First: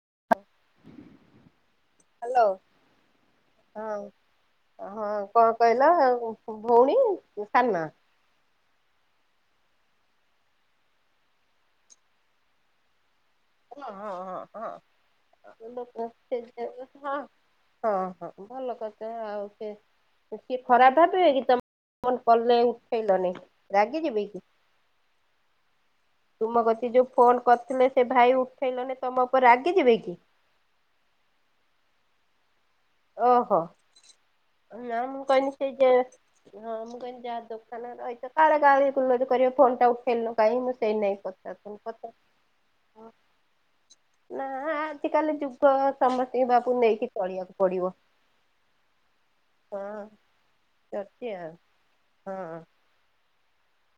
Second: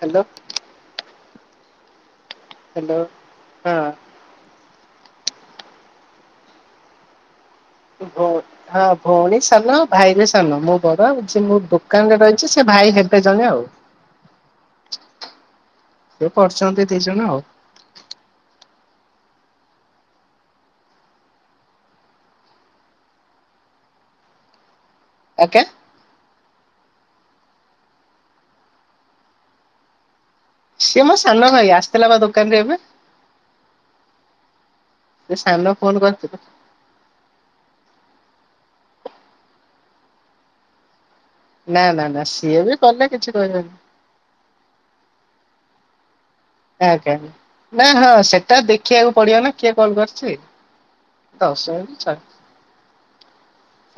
Hello. Hello ହଁ ଅ ହଁ। କଣ କହିଲ ଭଉଣୀ ସାନ? ଭ ହଁ ଭୋଉଣୀ ସ୍ ତାନ ଭାଇ ବି ସାନ ମୁଁ ବଡ ଉଛି ମଁ ଦୋକାନରେ ରହିଛି ସେ ଭାଇ ହେ ହଁ ହଁ ହଁ ହଁ ସେ ପଢୁଛନ୍ତି ଦି ଜଣ ଆଉ ହଁ ହଁ ଭଲ କ ତା ଆଉ ସେ କିଏ ଖରାପ ଭାବିବେ କି ତମ ଫନ୍ କଲେ ଉଠେଇ ଲନି ରାଗି ଯିବେ କି? ଆଜ୍ଞା? ତୁମ କତି ଯୋଉ ଫୋନ କରିଥିଲେ ସେ ଭାଇ ଉଠେଇଲନି ତମ ଉପରେ ରାଗି ଯିବେ କି? ସିଏ ମୋ ସାନ ଭାଇ ଆସିଥିଲା ବା ଦୋକାନ ରେ ଏବେ। ଓହୋ। ନାଁ ମୁଁ କଇନି ସାନ ସେ ଯା ଫୋନ କରିଥିଲେ ହଁ ମୁଁ କଇନି ଯାହା ଦୋକାନରେ ରଇଥା କାଳେ ଗାଳି ଗୁଲୋଜ୍ କରିବ ଫୋନ୍ ଟା ଉଠେଇଲୁନୁ କାଇଁ ମୁଁ ସେଇ ନାଗି କ କଥନି ନା ନା କଥା ନା ସିଏ ବି କଲେ କିଛି କହିବେନି ନା ଆଜିିକାଲି ଯୁଗ ସମ ସେ ବାପକୁ ନେଇକି ଆଜ୍ଞା ଆଜ୍ଞା। ଚଳିବାକୁ ନା ପଡିବ। ହଁ ସେଟା ଦେଖିବାକୁ ପଡିବ ନା କିଏ କଲ ହଁ କରିଛି। ଚାଲିଛି ଦଶ ହେଲେ ଆଉ ଚଳିବ।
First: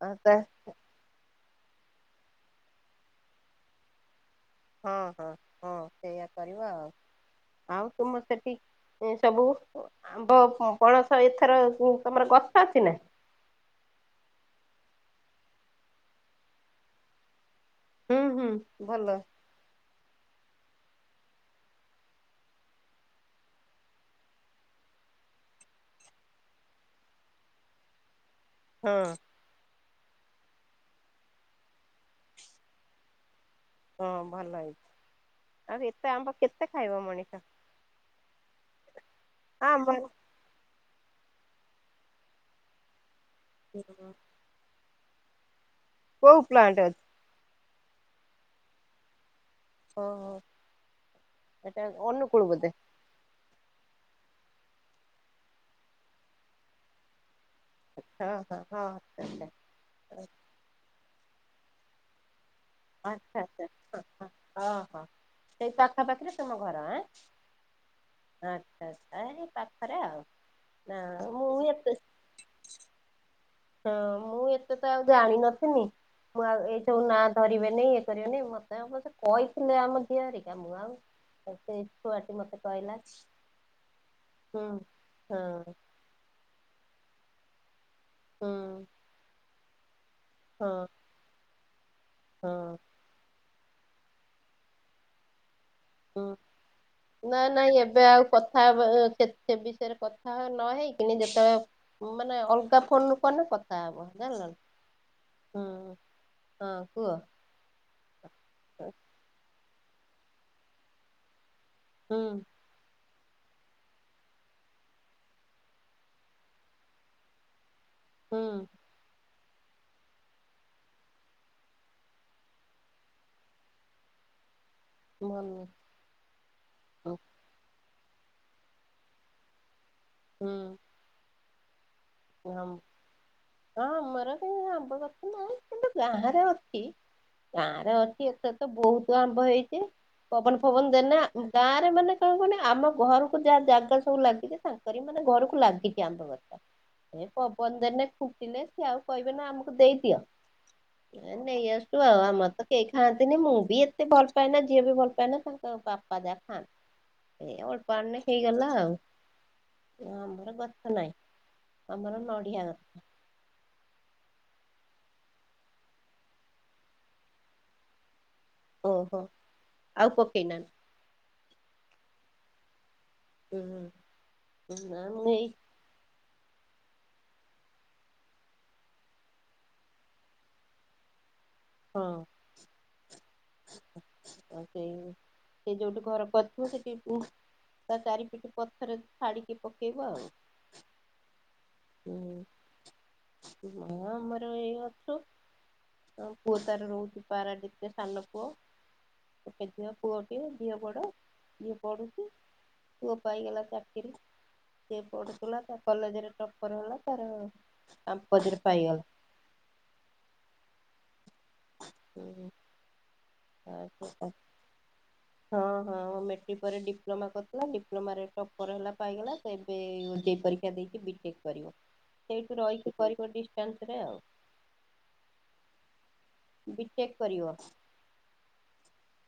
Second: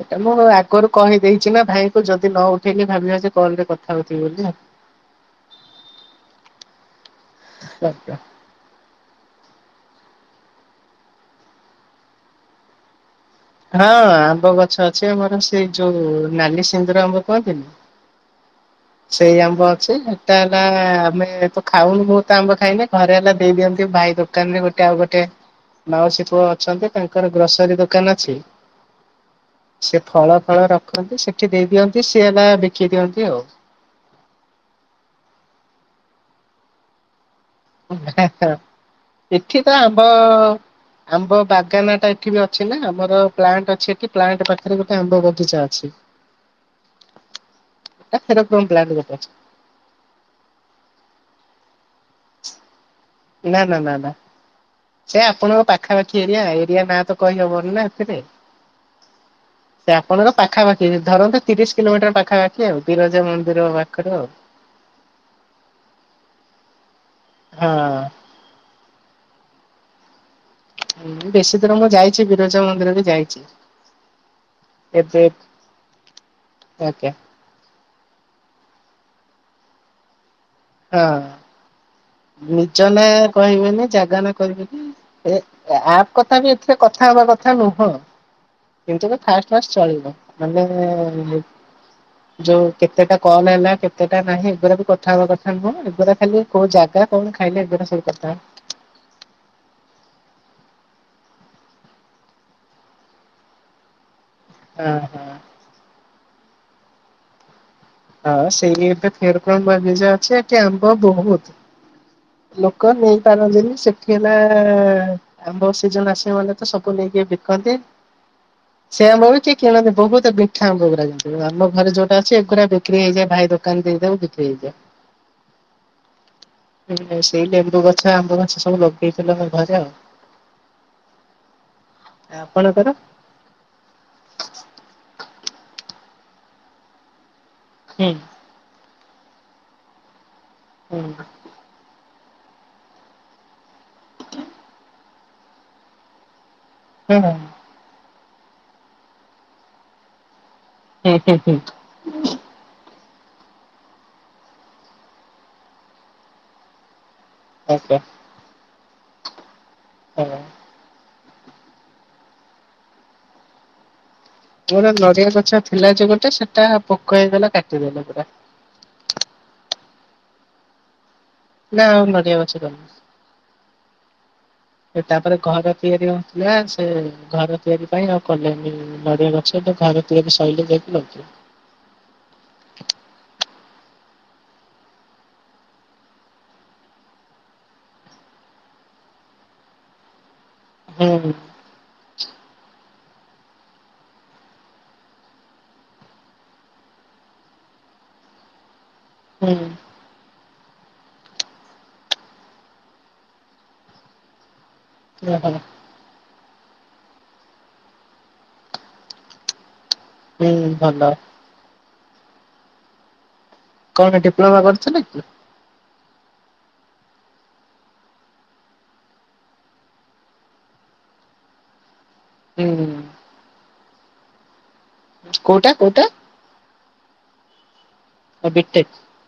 ହଁ ତା ମୁଁ ଆଗରୁ କହିଦେଇଛି ନା ଭାଇଙ୍କୁ ଯଦି ନ ଉଠେଇକି ଭାବିବ ଯେ କଲ ରେ କଥା ହଉଥିବି ବୋଲି ମୁଁ। ହଁ ହଁ ହଁ ସେଇଆ କରିବ ଆଉ। ଆଉ ବୋଲି। ତୁମ ସେଠି ଇଁଁ ସବୁ ଆମ୍ବ ପଣସ ଏଥର ତମର ଗଛ ଅଛି ନା? ହଁ ଆମ୍ବ ଗଛ ଅଛି ଆମର ସେଇ ଯୋଉ ନାଲି ସିନ୍ଦୁର ଆମ୍ବ କୁହନ୍ତିନି? ହୁଁ ହୁଁ ଭଲ ସେଇ ଆମ୍ବ ଅଛି। ହେଲା ଆମେ ତ ଖାଉନୁ ବହୁତ ଆମ୍ବ ଖାଇଲେ ଘରେ ହେଲା ଦେଇଦିଅନ୍ତି। ଭାଇ ଦୋକାନ ରେ ଗୋଟେ ଆଉ ଗୋଟେ ମାଉସୀ ପୁଅ ଅଛନ୍ତି ତାଙ୍କର ଗ୍ରୋସରୀ ଦୋକାନ ଛି ହଁ। ସେି ଫଳ ଫଳ ରଖନ୍ତି। ସେଠି ଦେଇ ଦିଅନ୍ତି ସିଏ ହେଲା ବିକି ଦିଅନ୍ତି ଆଉ। ହଁ ଭଲ ହେଇଛି ଆଉ ଏତେ ଆମ୍ବ କେତେ ଖାଇବ ମଣିଷ। ଏଠି ତ ଆମ୍ବ ଆମ୍ୱ ଆମ୍ବ ବାଗାନ ଟା ଏଠି ବି ଅଛି ନା ଆମର ପ୍ଲାଣ୍ଟ ଅଛି ଏଠ ପ୍ଲାଣ୍ଟ ପାଖରେ ଆମ୍ୱ ବଗିଚା ଅଛି। କୋଉ ପ୍ଲାଣ୍ଟ ଅ ପ୍ [unintelligible] ହ ହ ଏଟା ଓନୁ କୁଳୁ ବଧେ ନା ନା ନା ନା ସେ ଆପଣଙ୍କ ପାଖାପାଖି ଏରିଆ ଏରିଆ ନାଁ ତ କହିହବ ଏଥିରେ ହଁ ହଁ ହଁ ଆଚ୍ଛା ସେ ଆପଣଙ୍କ ପାଖାପାଖି ଧରନ୍ତୁ ତିରିଶି କିଲୋମିଟର ପାଖା ଆଚ୍ଛା ଆଚ୍ଛା ହଁ ହଁ ଅଂହୋ ସେଇ ପାଖାପାଖିରେ ସେ ଘର ଏଁ ହଁ ଆଚ୍ଛା ଆଛା ଆଏ ପାଖରେ ଆଉ ନା ମୁଁ ବେଶୀ ଦୂର ଏତେ ଯାଇଛି ବିରଜା ମନ୍ଦିର ବି ଯାଇଛି। ହଁ ମୁଁ ଏତେ ତ ଆଉ ଏବେ ଜାଣିନଥିନି ମୁଁ ଆଉ ଏଇ ଯୋଉ ଆଜ୍ଞା ନା ନା ନା ନାଇ ଇଏକରିବାନି ମତେ ମତେ କହିଥିଲେ ଆମ ଝିଆରି ତା ମୁ ଆଉ ହଁ ଏତେ ନିଜ ନା କହିବେନି ଜାଗା ନା ହୁଁ କହିବେନି ହଁ ଏ ଆପ୍ କଥା ବି ଏଥିରେ କଥା ହେବା କଥା ନୁହଁ ହୁଁ କିନ୍ତୁ ତ ଫାଷ୍ଟ୍ ଫାଷ୍ଟ ଚଳିବ ମାନେ ହଁ ଯୋଉ ହଁ କେତେଟା କଲ ହେଲା କେତେଟା ନାହିଁ ଏଗୁରା ବି କଥା ହବା କଥା ହଁ ଏଗୁଡ଼ା ହୁଁ। ଖାଲି କୋଉ ଜାଗା ନା ଖାଇଲେ ନାଇଁ ଏଗୁରା ଏବେ ସବୁ ଆଉ କଥା ହବା ସେ ବିଷୟରେ କଥା ନ ହେଇକିନି ଯେତେବେଳେ ମାନେ ଅଲଗା ଫୋନ ରୁ କନେ କଥା ହବ। ଜନିଲା ନା ହଁ ହଁ। ହଁ। ହଁ କୁହ। ହଁ ସେଇ ଏବେ ଫେର [unintelligible] ଯେ ଅଛି ସେଠି ଆମ୍ବ ବହୁତ। ହୁଁ ଲୋକ ନେଇ ପାରନ୍ତିନି ସେଠି ହେଲା ଆମ୍ବ ସିଜିନ ଆସିବ ମାନେ ତ ସବୁ ନେଇକି ବିକନ୍ତି। ହୁଁ ସେମ ହଉଛି। କିଣନ୍ତି ବହୁତ ମିଠା ଆମ୍ବ ଗୁଡାକ ଆମ ଘରେ ଯୋଉଟା ଅଛି ଏଗୁଡ଼ା ବିକ୍ରି ହେଇଯାଏ ଭାଇ ଦୋକାନ ଦେଇଦଉ ବିକ୍ରି ହେଇଯାଏ। ମନି। ହଁ ସେଇ ଲେମ୍ବୁ ଗଛ ଯା ଆମ୍ୱ ଗଛ ସବୁ ଲଗେଇଥିଲେ ଆମ ଘରେ ଆଉ। ହୁଁ। ଆପଣଙ୍କର? ହଁ ଆମର ସେଇ ଆମ୍ବ ଗ ଗାଁ ରେ ଅଛି। ଗାଁରେ ହୁଁ ଅଛି ଏତେ ତ ବହୁ ପୁଅ ଆମ୍ବ ହେଇଛି। ପବନ ଫବନ ହୁଁ ଦେଲେ ଗାଁରେ ମାନେ କଣ କୁହନି ଆମ ଘରକୁ ଯାହା ଜାଗା ସବୁ ଲାଗିଛି ତାଙ୍କରି ମାନେ ଘରକୁ ଲାଗିଛି ଆମର ଆମ୍ବ ଗଛଟା। ହଁ ଏଇ ହଁ ପବନ ଦେନେ ଖୁଣ୍ଟି ଲେ ସେ ସିଏ ଆଉ କହିବେ ନା ଆମକୁ ଦେଇଦିଅ? ହୁଁ ହୁଁ ନେଇ ଆଶୁଚୁ ଆଉ ଆମର ତ କେହି ଖାଆନ୍ତିନି ମୁଁ ବି ଏତେ ଭଲ ପାଏ ନା ଝିଅ ବି ଭଲ ପାଏନା ତାଙ୍କ ବାପା ଯାହା ଖାଆନ୍ତି। ଏଇ ଓକେ ଅଳ୍ପ ଆଣିଲେ ହେଇଗଲା ଆଉ। ହଁ ଆମର ଗଛ ନାହିଁ। ଆମର ନଡିଆ ଗଛ। ମୋର ନଡ଼ିଆ ଗଛ ଥିଲା ଯେ ଗୋଟେ ସେଟା ପୋକ ହେଇଗଲା କାଟିଦେଲା ପୁରା। ଓହୋ ଆଉ ପକେଇ ନା? ନା ଆଉ ନଡ଼ିଆ ଗଛ ରହି ହୁଁ ହୁଁ ନା ନି। ମୁଁ ତାପରେ ଏଇ ଘର ତିଆରି ହୋଉଚି। ନା ସେ ଘର ତିଆରି ପାଇଁ ଆଉ କଲେଣିି ନଡ଼ିଆ ଗଛ ତ ଘର ତିଆରି ସରିଲେ ଯାଇକି ଆଉ। ହଁ। ଆଉ ସେଇ ସେ ଯୋଉଠି ଘର କରିଥିବ ସେଠି ତା ଚାରିପିଠ ପଥର ଛାଡିକି ପକେଇବ ଆଉ। ହୁଁ। ହୁଁ ମା ଆମର ଏଇ ଅଛୁ ପୁଅ ତାର ରହୁଛି ପାରାଦୀପ ରେ ରହୁଛି ସାନ ପୁଅ। ହୁଁ [unintelligible] ପୁଅ ଝିଅ ବଡ଼ ଝିଅ ପଢୁଛି ପୁଅ ପାଇଗଲା ଚାକିରି। ସିଏ ଓହୋ ପଢୁଥିଲା ତା କଲେଜରେ ଟପର ହେଲା ତାର ଆମ୍ପତିରେ ପାଇଗଲା। ହୁଁ ଭଲ। ହୁଁ। ହ କଣ ଡିପ୍ଲୋମା କରିଥିଲେ କି? ହଁ ହଁ। ଡିପ୍ଲୋମା କରିଥିଲା ଡିପ୍ଲୋମାରେ ଟପର ହେଲା ପାଇଗଲା ତ ଏବେ ଓଜେଇ ପରୀକ୍ଷା ଦେଇକି ବିଟେକ୍ କରିବ। ସେଇଠୁ ହୁଁ ରହିକି କରିବ ବ୍ୟାଙ୍କ ରେ ଆଉ। କୋଉଟା କୋଉଟା। ବିଟେକ୍ କରିବ। େ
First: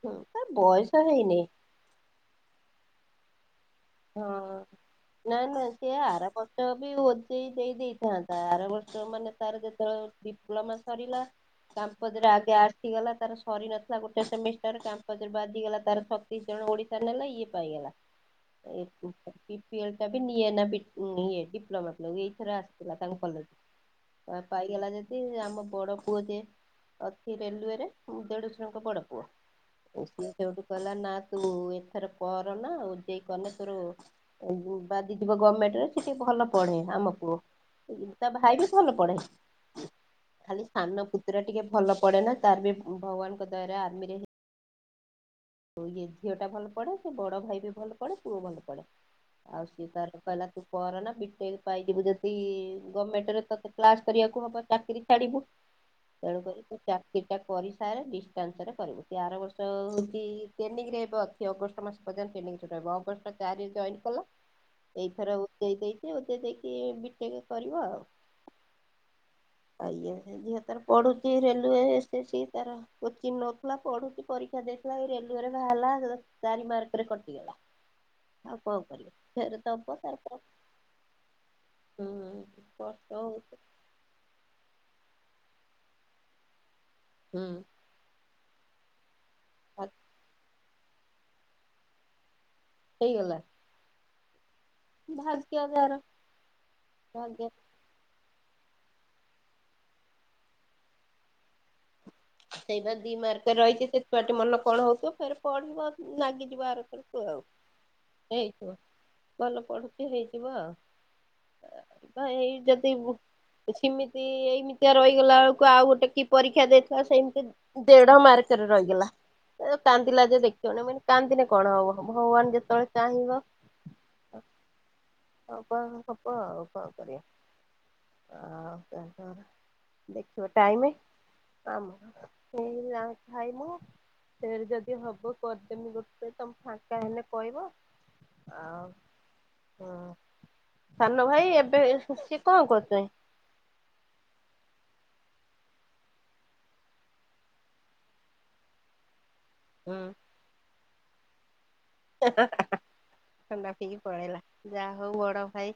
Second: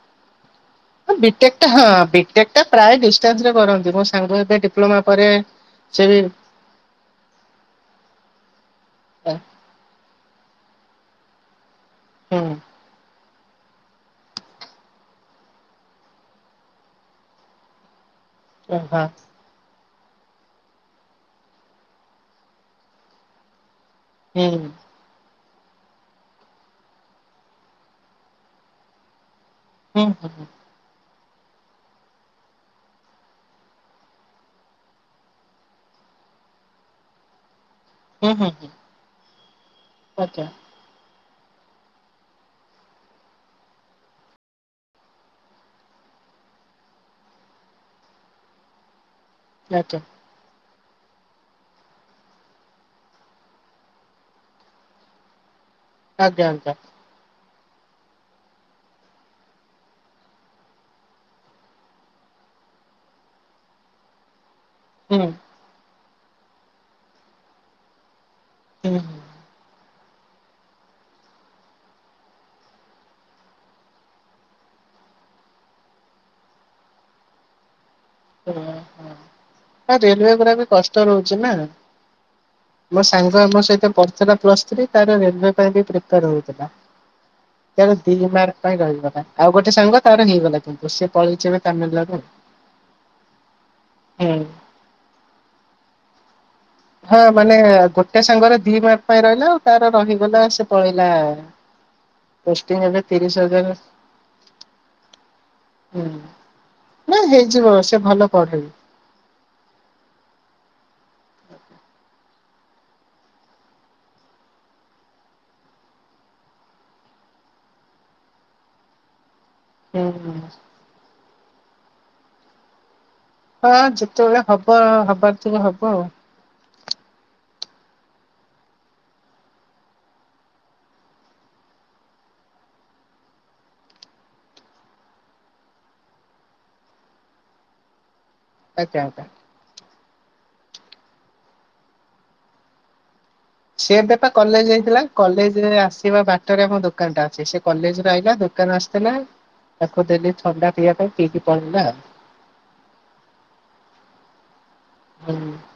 ହୁଁ ତାର ବୟସ ହେଇନି ବିଟେକ ହଁ ବିଟଟେକ ଟା ପ୍ରାୟ ଚା କରନ୍ତି। ମୋ ହଁ ସାଙ୍ଗ ଏବେ ଡିପ୍ଲୋମା ପରେ ନା ନା ସେ ଆର ବର୍ଷ ବି ଓଜେଇ ଦେଇ ଦେଇଥାନ୍ତା ଆର ବର୍ଷ ମାନେ ହୁଁ ତାର ଯେତେବେଳେ ଡିପ୍ଲମା ସରୀଲା କ୍ୟମ୍ପଜରେ ହଁ ଆଗେ ଆସିଗଲା ତାର ସରି ନଥିଲା ଗୋଟେ ସେମିଷ୍ଟାର କ୍ୟାମ୍ଫସ ରେ ବାଜିଗଲା ତ ଛତିଶ ଜଣ ଓଡିଶା ନେଲା ଇଏ ପାଇଗଲା। ହଁ [unintelligible] ଫିଲ୍ଡା ବି ନିଏ ନା ଡିପଲୋମା ଇଥର ଆସିଥିଲା ତାଙ୍କ କଲେଜ କୁ। ଆ ହୁଁ ପାଇଗଲା ଯଦି ଆମ ବଡ ପୁଅ ଜିଏ ଅଛି ରେଲୱେରେ ଦେଢଶୁରଙ୍କ ବଡ ପୁଅ। ହୁଁ [unintelligible] ହୁଁ ମୁଁ ଏଥର ପର ନା ସେଇ କଲେଜ ରୁ ବାଜିଯିବ ଗମେଣ୍ଟରେ ସେ ଟିକେ ଭଲ ପଢେ ଆମ ପୁଅ। ତା ହୁଁ ହୁଁ ଭାଇ ହୁଁ ବି ଭଲ ପଢେ। ଆଜ୍ଞା ଖାଲି ସାନ ପୁ ପତୁରା ଟିକେ ଭଲ ପଢେ ନା ତାର ବି ଭଗବାନଙ୍କ ଦୟାରେ ଆର୍ମି ରେ ହେଇ ଆଉ ଇଏ ଝିଅଟା ଭଲ ପଢ଼େ ସେ ବଡ଼ ଭାଇ ବି ଭଲ ପଢ଼େ ପୁଅ ଭଲ ପଢ଼େ। ଆଉ ସିଏ ଆଜ୍ଞା ତାର କହିଲା ତୁ କରନା ପିପେଲ ପାଇଯିବୁ ଯଦି ଗମେଣ୍ଟରେ ତତେ କ୍ଲାସ କରିବାକୁ ହବ ଚାକିରୀ ଛାଡିବୁ। ଆଜ୍ଞା ତେଣୁକରି ଆଜ୍ଞା ସେ ଚାକିରୀ ଟା କରିସାରେ ଡିଷ୍ଟାନ୍ସରେ କରିବୁ, ସେ ଆର ବର୍ଷ ଅ ଏଇ ଟ୍ରେନିଙ୍ଗ ଏବେ ଅଛି ଅଗଷ୍ଟ ମାସ ପର୍ଯ୍ୟନ୍ତ ଟ୍ରେନିଙ୍ଗ ରହିବ, ଅଗଷ୍ଟ ଚାରି ରେ ଜଏନ୍ କଲା। ଏଇ ହୁଁ ଥର ଉତେଇ ଦେଇ ସେ ଉତେ ଦେଖି ବିଟେକ କରିବ ଆଉ। ହୁଁ। ଆଉ ଇଏ ତାର ପଢୁଛି ରେଲୱ ଷ୍ଟେସି ତାର କୋଚିଂ ନଉଥିଲା ପଢୁଛି ପରୀକ୍ଷା ଦେଇ [unintelligible] ରେଲୱେ ରେ ବାହାରିଲା ଯେତେବେଳେ ଚାରି ମାର୍କ ରେ କଟିଗଲା। ଆଉ ଓହୋ କଣ କରିବ ଫେରେ ଦବ ହଁ ତାର କଣ ରେଲୱେ ପୁରା ବି କଷ୍ଟ ରହୁଛି ନା, ହୁଁ ମୋ କଷ୍ଟ ସାଙ୍ଗ ହଉଛି ଆମ ସହିତ ପଢିଥିଲା ପ୍ଲସ ଥ୍ରୀ ତାର ରେଲୱେ ପାଇଁ ବି ପ୍ରିପାର ହଉଥିଲା। ହୁଁ ତାର ଦି ମାର୍କ ପାଇଁ ରହିଗଲା। ଆଉ ଗୋଟେ ସାଙ୍ଗ ତାର ହେଇଗଲା। ପୁପୁ ସେ ପଳେଇଛି ନା ତାମିଲନାଡୁ। ହେଇଗଲା। ହୁଁ। ଭାଗ୍ୟ ଯାର। ହଁ ମାନେ ଗୋଟେ ସେ ସାଙ୍ଗର ଦି ଭାଗ ପାଇଁ ରହିଲା ଆଉ ତାର ରହିଗଲା ସେ ପଳେଇଲା ଆ ସେଇବା ଦି ମାର୍କରେ ରହିଛି ସେ ଛୁଆ ଟି ମନ କଣ ହଉଥିବ ପରେ ପଢିବ ହୁଁ ଲାଗିଯିବ ଆର ନା ଥରକୁୁ ଆଉ ହେଇଯିବ ସେ ଭଲ ପଢେ। ହେଇଯିବ ଭଲ ପଢୁଛି ହେଇଯିବ ଆଉ। ଏଇ ଯଦି ବୁ ସେମିତି ଏଇମିତିଆ ରହିଗଲା ବେଳକୁ ଆଉ ଗୋଟେ କି ପରୀକ୍ଷା ଦେଇ ଛୁଆ ସେମିତି ଦେଢ ମାର୍କରେ ରହିଗଲା। ଏଇ ଯୋଉ ହୁଁ କାନ୍ଦିଲା ଯେ ଦେଖିବନି ମୁଁ କହିଲି କାନ୍ଦିଲେ କଣ ହବ ଭଗବାନ ଯେତେବେଳେ ଚାହିଁବ ହଁ ଯେତେବେଳେ ହବ ଅ ହବାର ଥିବ ହବ ଆଉ। କଣ କରିବା ଆଉ ତାପରେ ଦେଖିବ ଟାଇମ୍। ଆ ହେଇ ଖାଇମୁ ସେ ଯଦି ହବ କରିଦେମି ଗୋଟେ ତମେ ଫାଙ୍କା ହେଲେ କହିବ। ଆଉ ଆଜ୍ଞା ଆଜ୍ଞା। ହଁ ସାନ ଭାଇ ଏବେ ସିଏ କଣ କରୁଛନ୍ତି? ସେ ଏବେ ପା କଲେଜ ଯାଇଥିଲା କଲେଜରେ ଆସିବା ବାଟରେ ଆମ ଦୋକାନ ଟା ଅଛି ସେ କଲେଜରୁ ଆଇିଲା ଦୋକାନ ଆସିଥିଲା। ହୁଁ ତାକୁ ଦେଲି ଥଣ୍ଡା ପିଇବା ପାଇଁ। [unintelligible] ହା ହା ହା ଥଣ୍ଡା ପିଇକି ପଳେଇଲା। ଯାହା ହଉ ବଡ ହୁଁ ଭାଇ।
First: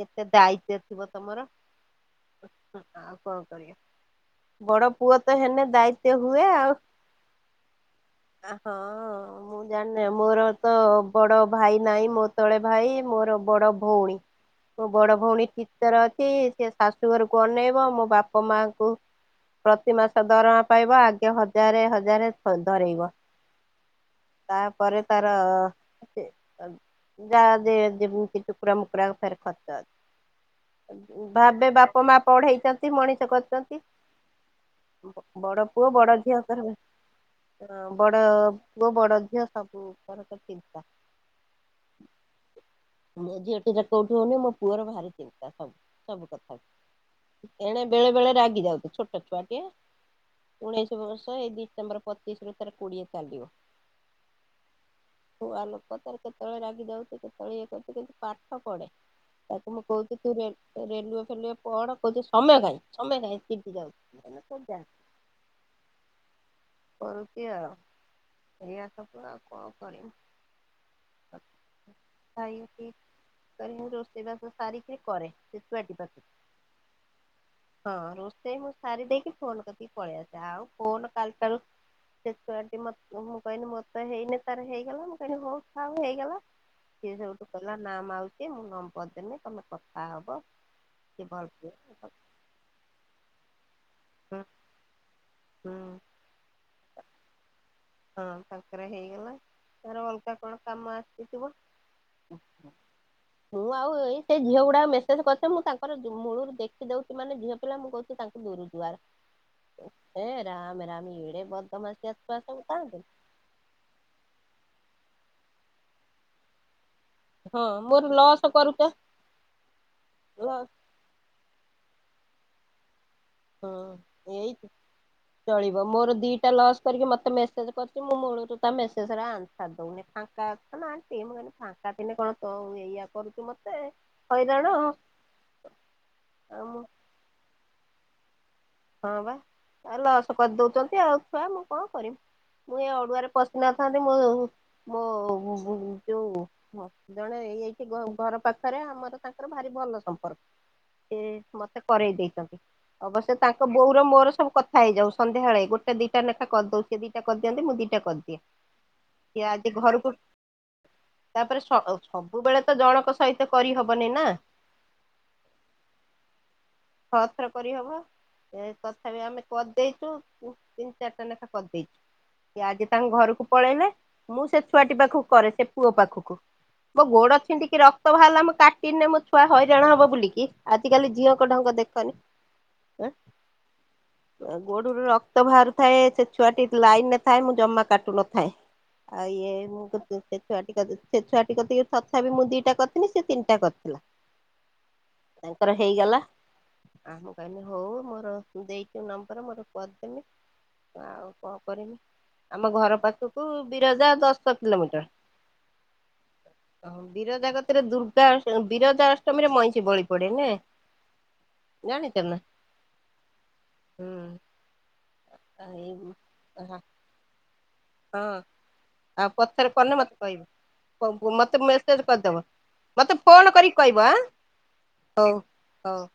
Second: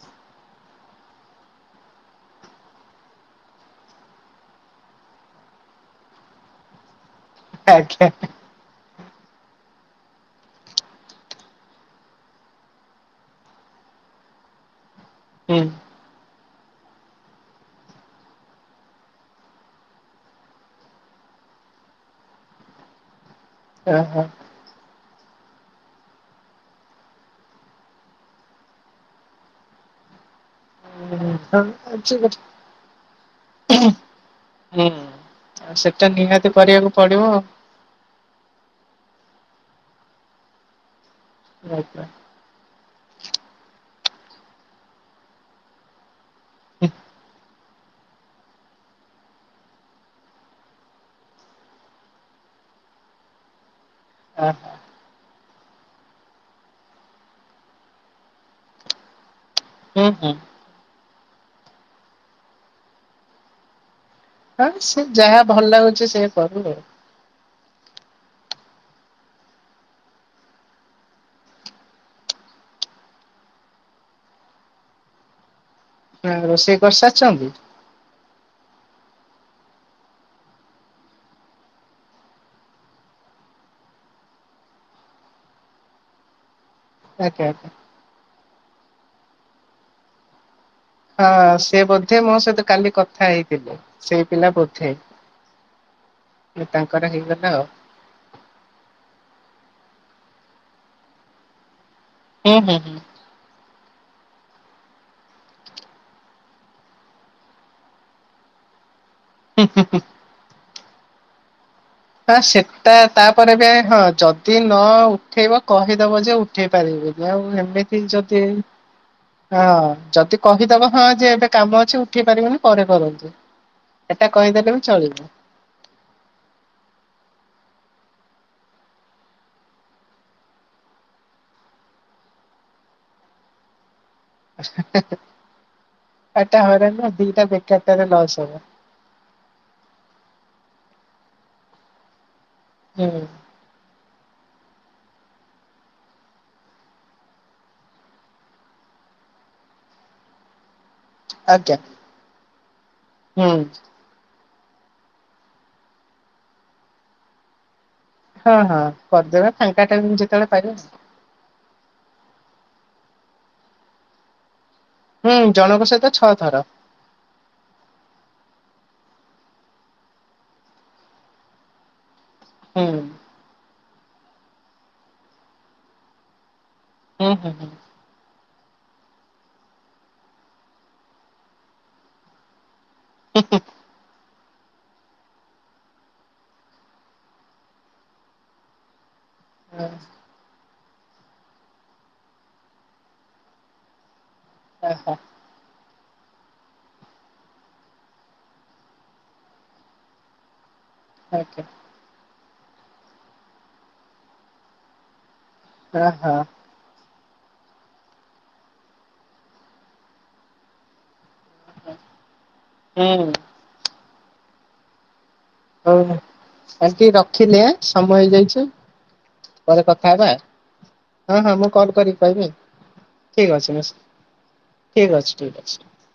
କେତେ ଦାୟିତ୍ୱ ଥିବ ତମର ଆଉ କଣ କରିବା ବଡ ପୁଅ ତ ହେଲେ ଦାୟିତ୍ଵ ହୁଏ ଆଉ। ଆଜ୍ଞା ଆ ହଁ। ମୁଁ ଜାଣି ନାଇଁ। ମୋର ତ ବଡ ଭାଇ ନାଇ ମୋ ତଳେ ଭାଇ ମୋର ବଡ ଭଉଣୀ। ମୋ ବଡ ଭଉଣୀ ହୁଁ ଟିଚର ଅଛି। ସେ ଶାଶୁଘରକୁ ଅନେଇବ ମୋ ବାପ ମାଙ୍କୁ ପ୍ରତି ମାସ ଦରମା ପାଇବ ଆଗେ ହଜାରେ ହଜାରେ ଧରେଇବ। ହଁ ହଁ। ତାପରେ ତାର ଯାହା ଯେମିତି ଟୁକୁଡ଼ା ମୁକୁଡ଼ା ଫେରେ ଖର୍ଚ୍ଚ ଅଛି। ଭାବେ ବାପ ମା ହୁଁ। ପଢେଇଛନ୍ତି ମଣିଷ କରିଛନ୍ତି ବଡ ଆଉ ପୁଅ ସେଟା ବଡ ନିହାତି ଝିଅଙ୍କର କରିବାକୁ ପଡିବ ଆଉ ବଡ ପୁଅ ବଡ ଝିଅ ସବୁ ଉପର ତ ଚିନ୍ତା। ଆଜ୍ଞା। [unintelligible] [unintelligible] ମୋ ପୁଅର ଭାରି ଚିନ୍ତା ହୋଉ ସବୁ କଥା। ଏଣେ ବେଳେ ବେଳେ ରାଗି ଯାଉଚି ଛୋଟ ଛୁଆଟିଏ ଉଣେଇଶି ବର୍ଷ ଏଇ ଡିସେମ୍ବର ପଚିଶରୁ ତାର କୋଡିଏ ଚାଲିବ। ଆହ। ଛୁଆ ଲୋକ ତାର କେତେବେଳେ ରାଗିଯାଉଚି କେତେଳେ ଇଏ କରୁଚି କିନ୍ତୁ ପାଠ ପଢେ। ତାକୁ ମୁଁ ହୁଁ କହୁଚି ହୁଁ। ତୁ ରେ ରେଲୱେ [unintelligible] ପଢ କୋହୁଚି ସମୟ କାଇଁ ସମୟ କାଇଁ ଚିଡି ଯାଉଚି। ହଁ ଯେ ସେ ଯାହା ଭଲ ଲାଗୁଚି ସେୟା କରୁ ଆଉ। ଏଇଆ ଏଇଆ ସବ କୁ ଆଉ କଣ କରିମି ତାକୁ ଖାଇପିଇ କରିମି ରୋଷେଇବାସ ସାରିକିରି କରେ ସେ ଛୁଆଟି ପାଖକୁ। ହଁ ରୋଷେଇ କରିସାରଚନ୍ତି? ସେଇ ମୁଁ ସାରି ଦେଇକି ଫୋନ କତିକି ପଳେଇ ଆସେ ଆଉ ଫୋନ କାଲିଠାରୁ ସେ ଛୁଆଟି ମତ୍ ମୁଁ କହିନି ମୋ ମୋର ତ ହେଇନେ ତାର ହେଇଗଲା ମୁଁ କହିନି ହୋଉ ଥାଉ ହେଇଗଲା। ସେ ଆଜ୍ଞା ସେଇଠୁ ଆଜ୍ଞା କହିଲା ନା ମାଉସ୍ ଏ ମୁଁ ନମ୍ବର ଦେମି ତମେ କଥା ହବ। ସିଏ ଭଲ ହଁ ସେ ପାଇବ ବୋଧେ ମୋ ସହିତ କାଲି କଥା ହେଇଥିଲେ। ସେଇ ହୁଁ ପିଲା ବୋଧେ ହୁଁ। ତାଙ୍କର ହେଇଗଲା ଆଉ। ହଁ ତାଙ୍କରେ ହେଇଗଲା ତାଙ୍କର ଅଲଗା କଣ କାମ ଆସିଥିବ। ହୁଁ ଉହୁଁ ହୁଁ ହୁଁ। ମୁଁ ଆଉ ଏଇ ସେ ଝିଅ ଗୁଡାକ ମେସେଜ୍ କରୁଚନ୍ତି ମୁଁ ତାଙ୍କର ଯ-ମୂଳରୁ ଦେଖି ଦୋଉଚି ମାନେ ଝିଅପିଲା ମୁଁ କୋହୁଚି ତାଙ୍କୁ ଦୂରୁ ଜୁହାର। ହେ ରାମେ ରା ଏଡ଼େ ବଦ୍ ବଦମାସିଆ ସବୁ। ତା କାହିଁକି ତାପରେ ଏବେ ହଁ ଯଦି ନ ହଁ ଉଠେଇବ କହିଦବ ଯେ ଉଠେଇ ପାରିବିି। ଆଉ ହଁ ଏମିତି ମୋର ଯଦି ଲସ୍ କରୁଛ ହଁ ଯଦି ଲସ୍ କହିଦବ ହଁ ଯେ ଏବେ କାମ ଅ ସେ ଉଠେଇ ପାରିବନି ପରେ କରନ୍ତୁ। ହଁ ଏଟା କହିଦେଲେ ଏଇଠି ବି ଚଳିବ ଚଳିବ ମୋର ଦିଟା ଲସ୍ କରିକି ମ ମତେ ମେସେଜ କରୁଚି ମୁଁ ମୂଳୁରୁ ତମ ମେସେଜର ଆନସାର୍ ଦୋଉନି ଫାଙ୍କା ଅଛ ନା ଆଣ୍ଟି ମୁଁ କହିନି ଫାଙ୍କା ଥିଲେ କଣ ତୋ ଏଇଆ କରୁଚୁ ମତେ। ହଇରାଣ ଏଟା ଆଉ ମୁଁ ହଇରାଣ ନା ଦିଟା ବେକାରଟାରେ ଲସ୍। ହବ। ହଁ ପା ଆଉ ଲସ କରିଦୋଉଚନ୍ତି ଆଉ ଛୁଆ ମୁଁ କଣ କରିମି? ମୁଁ ଏ ହୁଁ ଅଡୁଆରେ ପଶି ନଥାନ୍ତି ମୋ ମୋ ଉ-ଉ-ଯୋଉ ପୁଅ ଜଣେ ଏଇଠି ଘ-ଘର ପାଖରେ ଆମର ତାଙ୍କର ଭାରି ଭଲ ସମ୍ପର୍କ। ସେ ଆଜ୍ଞା ମତେ କରେଇ ଦେଇଚନ୍ତି। ହଁ ବା ସେ ହୁଁ। ତାଙ୍କ ବୋଉର ମୋର ସବୁ କଥା ହେଇଯାଉ ସନ୍ଧ୍ୟାବେଳେ। ଗୋଟେ ଦିଟା ନେଖା କରିଦଉ ସେ ଦିଟା କରିଦିଅନ୍ତି ମୁଁ ଦିଟା କରିଦିଏ ହଁ ହଁ ସେ କରିଦେବେ ଆଜି ଫାଙ୍କା ଟାଇମ୍ ଘରକୁ ଯେତେବେଳେ ପାଇବେ ତାପରେ ସ-ଅ-ସବୁବେଳେ ତ ଜଣଙ୍କ ସହିତ କରିହବନି ନା। ହୁଁ। ଜଣଙ୍କ ସହିତ ଛଅ ଥର ଛଅ ଥର କରିହବ। ଏ-ତଥାପି ଆମେ କରିଦେଇଛୁ ଉଁ ତିନି ଚାରିଟା ଲେଖା କରିଦେଇଛୁ। ସେ ହୁଁ ଆଜି ତାଙ୍କ ଘରକୁ ପଳେଇଲେ। ମୁଁ ସେ ଛୁଆଟି ପାଖକୁ କରେ ସେ ପୁଅ ପାଖକୁ। ମୋ ହୁଁ ଗୋଡ ହୁଁ ଛିଣ୍ଡିକି ରକ୍ତ ବାହାରଲା ମୁଁ ତାକ୍ ଦିନେ ମୋ ଛୁଆ ହଇରାଣ ହବ ବୁଲି କି ଆଜିିକାଲି ଝିଅ ଙ୍କ ରଙ୍ଗ ଢଙ୍ଗ ଦେଖନି। ହୁଁ ହୁଁ ହୁଁ। ଗୋଡରୁ ରକ୍ତ ବାହାରୁଥାଏ। ସେ ଛୁଆଟି ଲାଇନରେ ଥାଏ। ମୁଁ ଜମା କାଟୁ ନଥାଏ। ଆଉ ଇଏ ମୁଁ ହୁଁ [unintelligible] ସେ ଛୁଆଟି କତିକି ତଥାପି ମୁଁ ଦିଟା କରିଥିଲି ସେ ତିନିଟା କରିଥିଲା। ଓହୋ ତାଙ୍କର ହେଇଗଲା ଆଙ୍କୁ କହିଲି ହଉ ମୋର ଦେଇଛୁ ନମ୍ବର। ମୋର କରିଦେମେ। ଆଉ କଣ ଓକେ କରମି। ଆମ ଘର ପାଖକୁ ବିରଜା ଦଶ କିଲୋମିଟର। ଓ ହୋ। ବିରଜା କତିରେ ଦୁର୍ଗା ବିରଜା ଅଷ୍ଟମୀରେ ମଇଁଷି ବଳି ପଡେ ନୁହେଁ। ଜାଣିଛ ନା। ହୁଁ। ହୁଁ। ଏଇ ଓହୋ ଆଣ୍ଟି ରଖିଲି ଆଁ। ସମୟ ହଁ ହେଇଯାଇଛି ଆଉ ପଥରେ ପରେ ପଡିନେ କଥା ମତେ ହବା। କହିବ ହଁ ହଁ ମତେ ମୁଁ କଲ୍ ମେସେଜ କରିକି କରିଦବ କହିବି ମତେ ଫୋନ ଠିକ୍ ଅଛି କରିକି ମିସ୍ କହିବ ଆଁ ଠିକ୍ ହଉ ଅଛି ଠିକ୍ ଅଛି। ହଉ।